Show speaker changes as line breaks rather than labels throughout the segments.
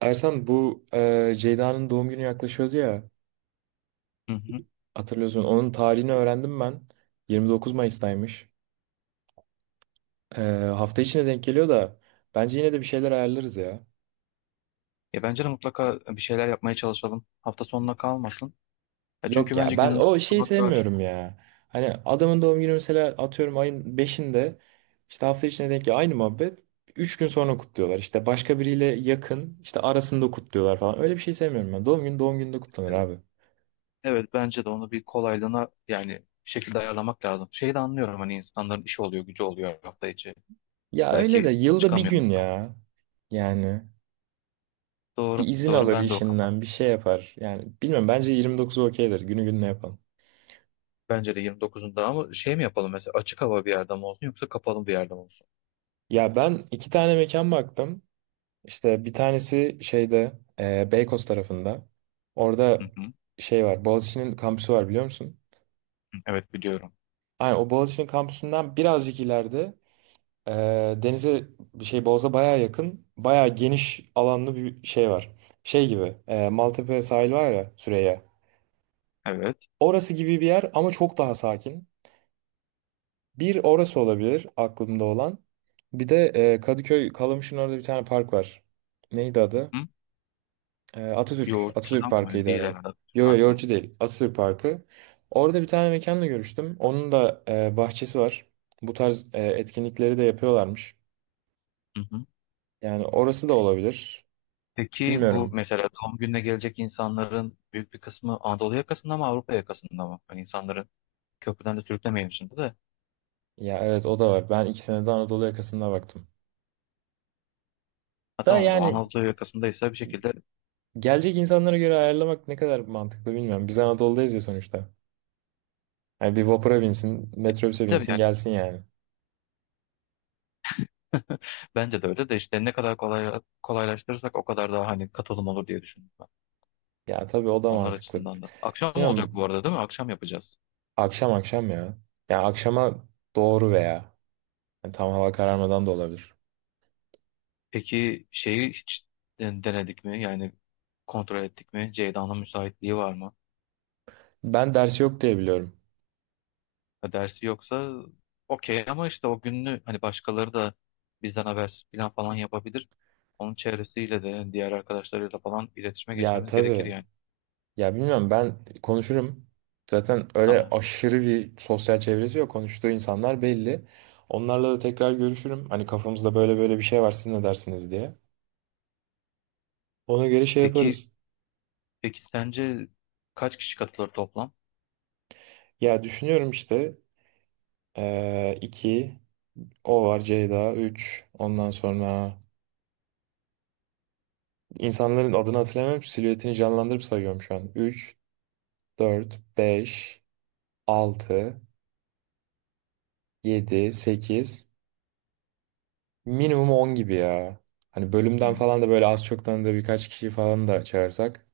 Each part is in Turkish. Ersan, bu Ceyda'nın doğum günü yaklaşıyordu ya,
Hı hı.
hatırlıyorsun. Onun tarihini öğrendim ben. 29 Mayıs'taymış. E, Hafta içine denk geliyor da bence yine de bir şeyler ayarlarız ya.
Ya bence de mutlaka bir şeyler yapmaya çalışalım. Hafta sonuna kalmasın. Ya çünkü
Yok
bence
ya, ben
gününü
o şeyi
kutlamak daha...
sevmiyorum ya. Hani adamın doğum günü mesela atıyorum ayın beşinde, işte hafta içine denk geliyor, aynı muhabbet. Üç gün sonra kutluyorlar, işte başka biriyle yakın işte arasında kutluyorlar falan. Öyle bir şey sevmiyorum ben, doğum günü doğum gününde kutlanır abi.
Evet bence de onu bir kolaylığına yani bir şekilde ayarlamak lazım. Şeyi de anlıyorum hani insanların işi oluyor, gücü oluyor hafta içi.
Ya öyle de
Belki
yılda bir
çıkamıyor.
gün ya, yani.
Doğru,
Bir izin
doğru
alır
ben de o kafa.
işinden, bir şey yapar. Yani bilmiyorum, bence 29'u okeydir. Günü gününe yapalım.
Bence de 29'unda ama şey mi yapalım mesela açık hava bir yerde mi olsun yoksa kapalı bir yerde mi olsun?
Ya, ben iki tane mekan baktım. İşte bir tanesi şeyde Beykoz tarafında.
Hı
Orada
hı.
şey var. Boğaziçi'nin kampüsü var, biliyor musun?
Evet biliyorum.
Aynen, o Boğaziçi'nin kampüsünden birazcık ileride e, denize, bir şey, Boğaz'a bayağı yakın. Bayağı geniş alanlı bir şey var. Şey gibi, Maltepe sahil var ya, Süreyya.
Evet.
Orası gibi bir yer ama çok daha sakin. Bir, orası olabilir aklımda olan. Bir de Kadıköy Kalamış'ın orada bir tane park var. Neydi adı?
Hı hı.
Atatürk. Atatürk
Yoğurtçudan mı?
Parkı'ydı
Değil
herhalde.
herhalde.
Yo yo,
Farklı
Yorucu değil. Atatürk Parkı. Orada bir tane mekanla görüştüm. Onun da bahçesi var. Bu tarz etkinlikleri de yapıyorlarmış.
mı?
Yani orası da olabilir.
Peki bu
Bilmiyorum.
mesela doğum gününe gelecek insanların büyük bir kısmı Anadolu yakasında mı Avrupa yakasında mı? Hani insanların köprüden de sürüklemeyelim şimdi de.
Ya evet, o da var. Ben ikisine de Anadolu yakasında baktım.
Ha
Da
tamam o zaman
yani,
Anadolu yakasındaysa bir şekilde
gelecek insanlara göre ayarlamak ne kadar mantıklı, bilmiyorum. Biz Anadolu'dayız ya sonuçta. Yani bir vapura binsin,
e,
metrobüse
tabii
binsin,
yani
gelsin yani.
bence de öyle de işte ne kadar kolay, kolaylaştırırsak o kadar daha hani katılım olur diye düşündüm ben.
Ya tabii, o da
Onlar
mantıklı.
açısından da. Akşam olacak bu
Bilmiyorum,
arada değil mi? Akşam yapacağız.
akşam akşam ya. Ya akşama doğru veya yani tam hava kararmadan da olabilir.
Peki şeyi hiç denedik mi? Yani kontrol ettik mi? Ceyda'nın müsaitliği var mı?
Ben dersi yok diye biliyorum.
Ya dersi yoksa okey ama işte o gününü hani başkaları da bizden habersiz plan falan yapabilir. Onun çevresiyle de yani diğer arkadaşlarıyla falan iletişime
Ya
geçmemiz gerekir
tabii.
yani.
Ya bilmiyorum, ben konuşurum. Zaten öyle
Tamam.
aşırı bir sosyal çevresi yok. Konuştuğu insanlar belli. Onlarla da tekrar görüşürüm. Hani kafamızda böyle böyle bir şey var, siz ne dersiniz diye. Ona göre şey
Peki
yaparız.
peki sence kaç kişi katılır toplam?
Ya düşünüyorum işte, 2. O var, Ceyda üç. Ondan sonra insanların adını hatırlamıyorum. Silüetini canlandırıp sayıyorum şu an. 3, 4, 5, 6, 7, sekiz. Minimum 10 gibi ya. Hani bölümden
Hmm.
falan da böyle az çok tanıdığı birkaç kişiyi falan da çağırsak.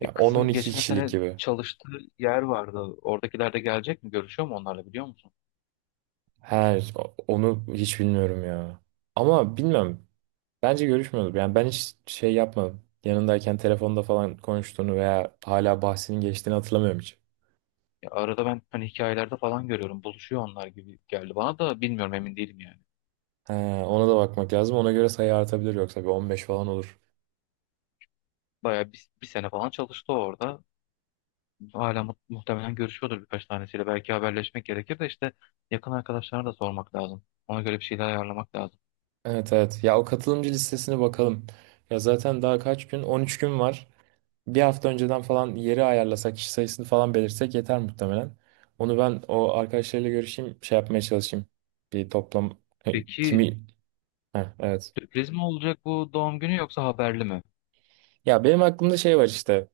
E,
Ya on-on
kızın
iki
geçen
kişilik
sene
gibi.
çalıştığı yer vardı. Oradakiler de gelecek mi? Görüşüyor mu onlarla biliyor musun?
Her, onu hiç bilmiyorum ya. Ama bilmem. Bence görüşmüyordur. Yani ben hiç şey yapmadım. Yanındayken telefonda falan konuştuğunu veya hala bahsinin geçtiğini hatırlamıyorum hiç.
Ya arada ben hani hikayelerde falan görüyorum. Buluşuyor onlar gibi geldi bana da bilmiyorum emin değilim yani.
He, ona da bakmak lazım. Ona göre sayı artabilir, yoksa bir 15 falan olur.
Bayağı bir sene falan çalıştı orada. Hala muhtemelen görüşüyordur birkaç tanesiyle. Belki haberleşmek gerekir de işte yakın arkadaşlarına da sormak lazım. Ona göre bir şeyler ayarlamak lazım.
Evet evet. Ya o katılımcı listesine bakalım. Ya zaten daha kaç gün? 13 gün var. Bir hafta önceden falan yeri ayarlasak, kişi sayısını falan belirsek yeter muhtemelen. Onu ben o arkadaşlarıyla görüşeyim, şey yapmaya çalışayım. Bir toplam, e,
Peki
kimi. Heh, evet.
sürpriz mi olacak bu doğum günü yoksa haberli mi?
Ya benim aklımda şey var işte.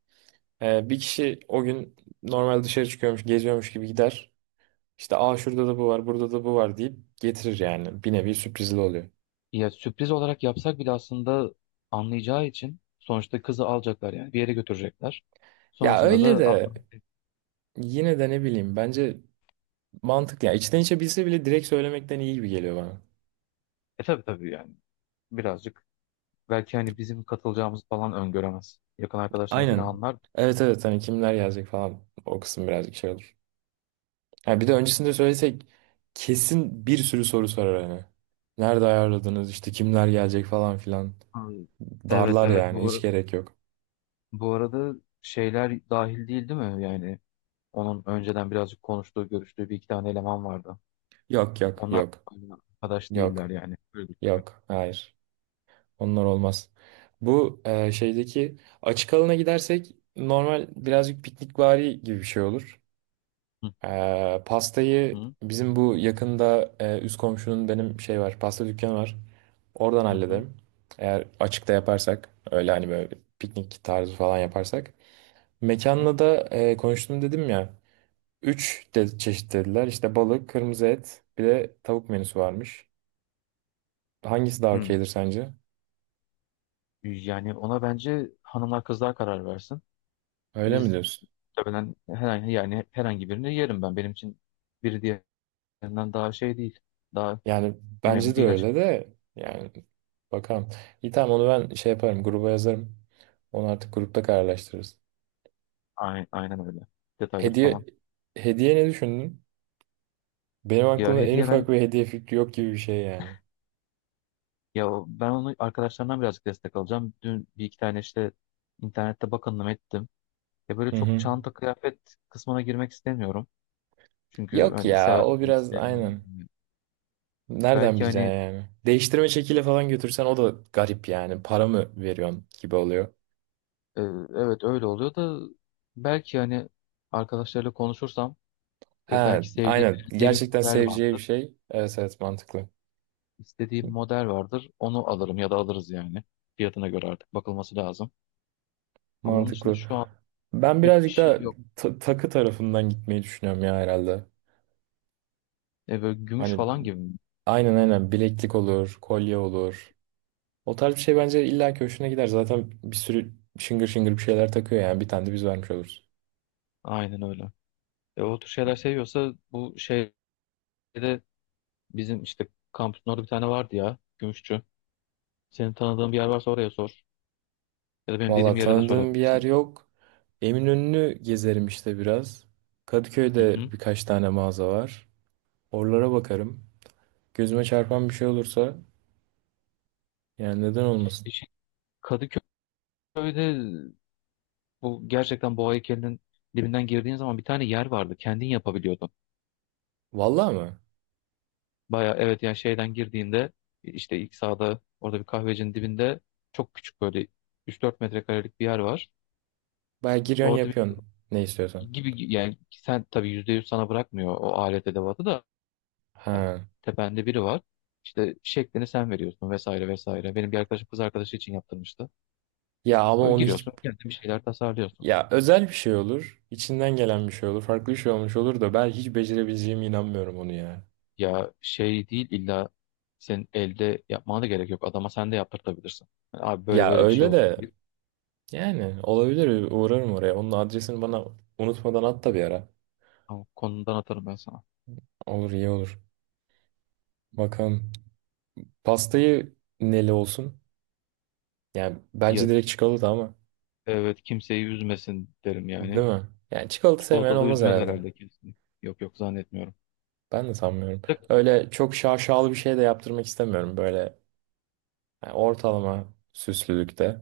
Bir kişi o gün normal dışarı çıkıyormuş, geziyormuş gibi gider. İşte aa şurada da bu var, burada da bu var deyip getirir yani. Bir nevi sürprizli oluyor.
Ya sürpriz olarak yapsak bile aslında anlayacağı için sonuçta kızı alacaklar yani bir yere götürecekler.
Ya
Sonrasında
öyle
da Aa,
de yine de ne bileyim, bence mantıklı. Ya içten içe bilse bile direkt söylemekten iyi gibi geliyor bana.
e tabii tabii yani birazcık belki hani bizim katılacağımız falan öngöremez. Yakın arkadaşlarına falan
Aynen.
anlar.
Evet evet, hani kimler gelecek falan, o kısım birazcık şey olur. Ha bir de öncesinde söylesek kesin bir sürü soru sorar hani. Nerede ayarladınız, işte kimler gelecek falan filan.
Hmm. Evet
Darlar
evet
yani,
bu,
hiç
ar-
gerek yok.
Bu arada şeyler dahil değil değil mi yani? Onun önceden birazcık konuştuğu, görüştüğü bir iki tane eleman vardı.
Yok yok
Onlar
yok
arkadaş değiller
yok
yani. Öyle düşünüyorum.
yok, hayır, onlar olmaz. Bu şeydeki açık alana gidersek normal birazcık piknikvari gibi bir şey olur.
Hı
Pastayı
hı
bizim bu yakında, üst komşunun, benim şey var, pasta dükkanı var. Oradan
hı hı.
hallederim. Eğer açıkta yaparsak öyle hani böyle piknik tarzı falan yaparsak.
Hı.
Mekanla da konuştum dedim ya. Üç de çeşit dediler. İşte balık, kırmızı et, bir de tavuk menüsü varmış. Hangisi daha okeydir sence?
Yani ona bence hanımlar kızlar karar versin.
Öyle mi
Biz
diyorsun?
tabii ben herhangi yani herhangi birini yerim ben. Benim için biri diğerinden daha şey değil. Daha
Yani
önemli
bence de
değil
öyle
açıkçası.
de, yani bakalım. İyi tamam, onu ben şey yaparım, gruba yazarım. Onu artık grupta kararlaştırırız.
Aynen, aynen öyle. Detayları falan.
Hediye hediye ne düşündün? Benim
Ya
aklımda en
hediye ben
ufak bir hediye fikri yok gibi bir şey yani.
ya ben onu arkadaşlarımdan birazcık destek alacağım. Dün bir iki tane işte internette bakındım ettim. Ya böyle
Hı
çok
hı.
çanta kıyafet kısmına girmek istemiyorum. Çünkü
Yok
hani
ya,
sever
o
mi,
biraz
sevmez
aynen.
mi?
Nereden
Belki
bileceksin
hani
yani? Değiştirme çekiyle falan götürsen o da garip yani. Para mı veriyorsun gibi oluyor.
e, evet öyle oluyor da belki hani arkadaşlarla konuşursam
Ha
belki sevdiği,
aynen.
beğendiği bir
Gerçekten
model
seveceği bir
vardır.
şey. Evet evet, mantıklı.
İstediği bir model vardır. Onu alırım ya da alırız yani. Fiyatına göre artık bakılması lazım. Ama onun dışında
Mantıklı.
şu an
Ben
pek bir
birazcık
şey
daha
yok.
takı tarafından gitmeyi düşünüyorum ya, herhalde.
E, böyle gümüş
Hani
falan gibi mi?
aynen aynen, bileklik olur, kolye olur. O tarz bir şey bence illa ki hoşuna gider. Zaten bir sürü şıngır şıngır bir şeyler takıyor yani. Bir tane de biz vermiş oluruz.
Aynen öyle. E, o tür şeyler seviyorsa bu şeyde bizim işte kampüsün orada bir tane vardı ya. Gümüşçü. Senin tanıdığın bir yer varsa oraya sor. Ya da benim dediğim
Valla
yere de
tanıdığım bir yer
sorabilirsin.
yok. Eminönü'nü gezerim işte biraz.
Hı hı.
Kadıköy'de birkaç tane mağaza var. Oralara bakarım. Gözüme çarpan bir şey olursa, yani neden olmasın?
E şey, Kadıköy'de bu gerçekten boğa heykelinin dibinden girdiğin zaman bir tane yer vardı. Kendin yapabiliyordun.
Valla mı?
Baya evet yani şeyden girdiğinde işte ilk sağda orada bir kahvecinin dibinde çok küçük böyle üç dört metrekarelik bir yer var.
Baya giriyorsun,
Orada bir
yapıyorsun ne istiyorsan.
gibi yani sen tabii %100 sana bırakmıyor o alet edevatı da
Ha.
tepende biri var. İşte şeklini sen veriyorsun vesaire vesaire. Benim bir arkadaşım kız arkadaşı için yaptırmıştı.
Ya ama
Böyle
onu hiç,
giriyorsun, kendin bir şeyler tasarlıyorsun.
ya özel bir şey olur. İçinden gelen bir şey olur. Farklı bir şey olmuş olur da ben hiç becerebileceğime inanmıyorum onu ya.
Ya şey değil illa senin elde yapmana da gerek yok. Adama sen de yaptırtabilirsin. Yani abi böyle
Ya
böyle bir şey
öyle
olsun.
de,
Bir,
yani olabilir, uğrarım oraya. Onun adresini bana unutmadan at da bir ara.
tamam, konudan atarım ben sana.
Olur, iyi olur. Bakalım. Pastayı neli olsun? Yani bence
Ya,
direkt çikolata ama.
evet kimseyi üzmesin derim yani.
Değil mi? Yani çikolata sevmeyen
Çikolatalı
olmaz
üzmez
herhalde.
herhalde kesin. Yok yok zannetmiyorum.
Ben de sanmıyorum.
De-
Öyle çok şaşalı bir şey de yaptırmak istemiyorum. Böyle yani ortalama süslülükte.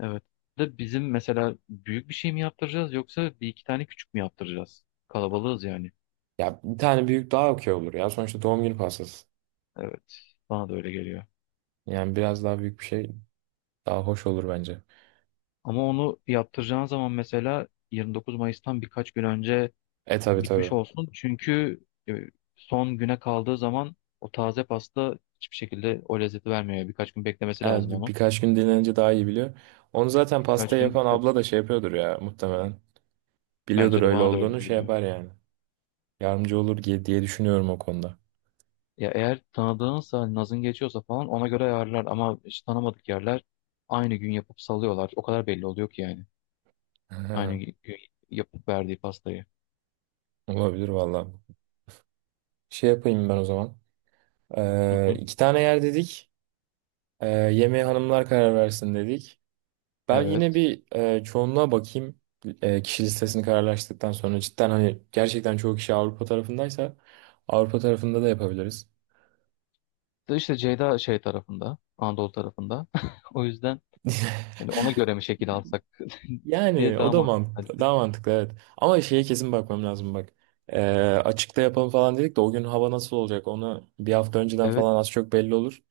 Evet. De bizim mesela büyük bir şey mi yaptıracağız yoksa bir iki tane küçük mü yaptıracağız? Kalabalığız yani.
Ya bir tane büyük daha okey olur ya. Sonuçta doğum günü pastası.
Evet. Bana da öyle geliyor.
Yani biraz daha büyük bir şey daha hoş olur bence.
Ama onu yaptıracağın zaman mesela 29 Mayıs'tan birkaç gün önce
E tabii
bitmiş
tabii.
olsun. Çünkü e, son güne kaldığı zaman o taze pasta hiçbir şekilde o lezzeti vermiyor. Birkaç gün beklemesi lazım
Evet,
onu.
birkaç gün dinlenince daha iyi biliyor. Onu zaten pasta
Birkaç gün
yapan
işte
abla da şey yapıyordur ya muhtemelen. Biliyordur
bence de
öyle
bana da öyle
olduğunu, şey
geliyor.
yapar yani. Yardımcı olur diye diye düşünüyorum o konuda.
Ya eğer tanıdığınsa hani nazın geçiyorsa falan ona göre ayarlar ama hiç tanımadık yerler aynı gün yapıp salıyorlar. O kadar belli oluyor ki yani. Aynı
Aha.
gün yapıp verdiği pastayı.
Olabilir valla. Şey yapayım ben o zaman.
Hı hı.
İki tane yer dedik. Yemeği hanımlar karar versin dedik. Ben yine
Evet.
bir çoğunluğa bakayım. Kişi listesini kararlaştıktan sonra cidden, hani gerçekten çoğu kişi Avrupa tarafındaysa Avrupa tarafında da yapabiliriz.
De İşte Ceyda şey tarafında, Anadolu tarafında. O yüzden hani ona göre mi şekil alsak diye
Yani o
daha
da
mantıklı. Hani,
mantıklı, daha mantıklı, evet. Ama şeye kesin bakmam lazım, bak. Ee, Açıkta yapalım falan dedik de, o gün hava nasıl olacak, onu bir hafta önceden
evet
falan az çok belli olur.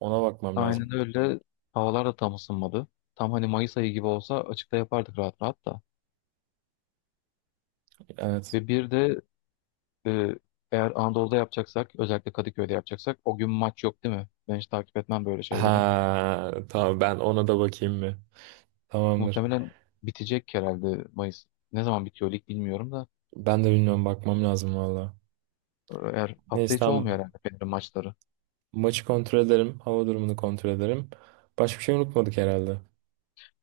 Ona bakmam lazım.
aynen öyle. Havalar da tam ısınmadı. Tam hani Mayıs ayı gibi olsa açıkta yapardık rahat rahat da.
Evet.
Ve bir de e, eğer Anadolu'da yapacaksak, özellikle Kadıköy'de yapacaksak o gün maç yok değil mi? Ben hiç takip etmem böyle şeyleri.
Ha tamam, ben ona da bakayım mı? Tamamdır.
Muhtemelen bitecek herhalde Mayıs. Ne zaman bitiyor lig bilmiyorum da.
Ben de bilmiyorum, bakmam lazım valla.
Eğer hafta
Neyse
içi
tamam,
olmuyor herhalde Fener'in maçları.
maçı kontrol ederim. Hava durumunu kontrol ederim. Başka bir şey unutmadık herhalde.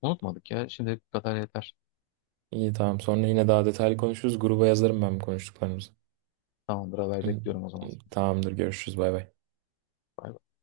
Unutmadık ya. Şimdi bu kadar yeter.
İyi tamam, sonra yine daha detaylı konuşuruz. Gruba yazarım ben bu konuştuklarımızı.
Tamamdır haber
Hı,
bekliyorum o zaman.
hı. Tamamdır, görüşürüz, bay bay.
Bay bay.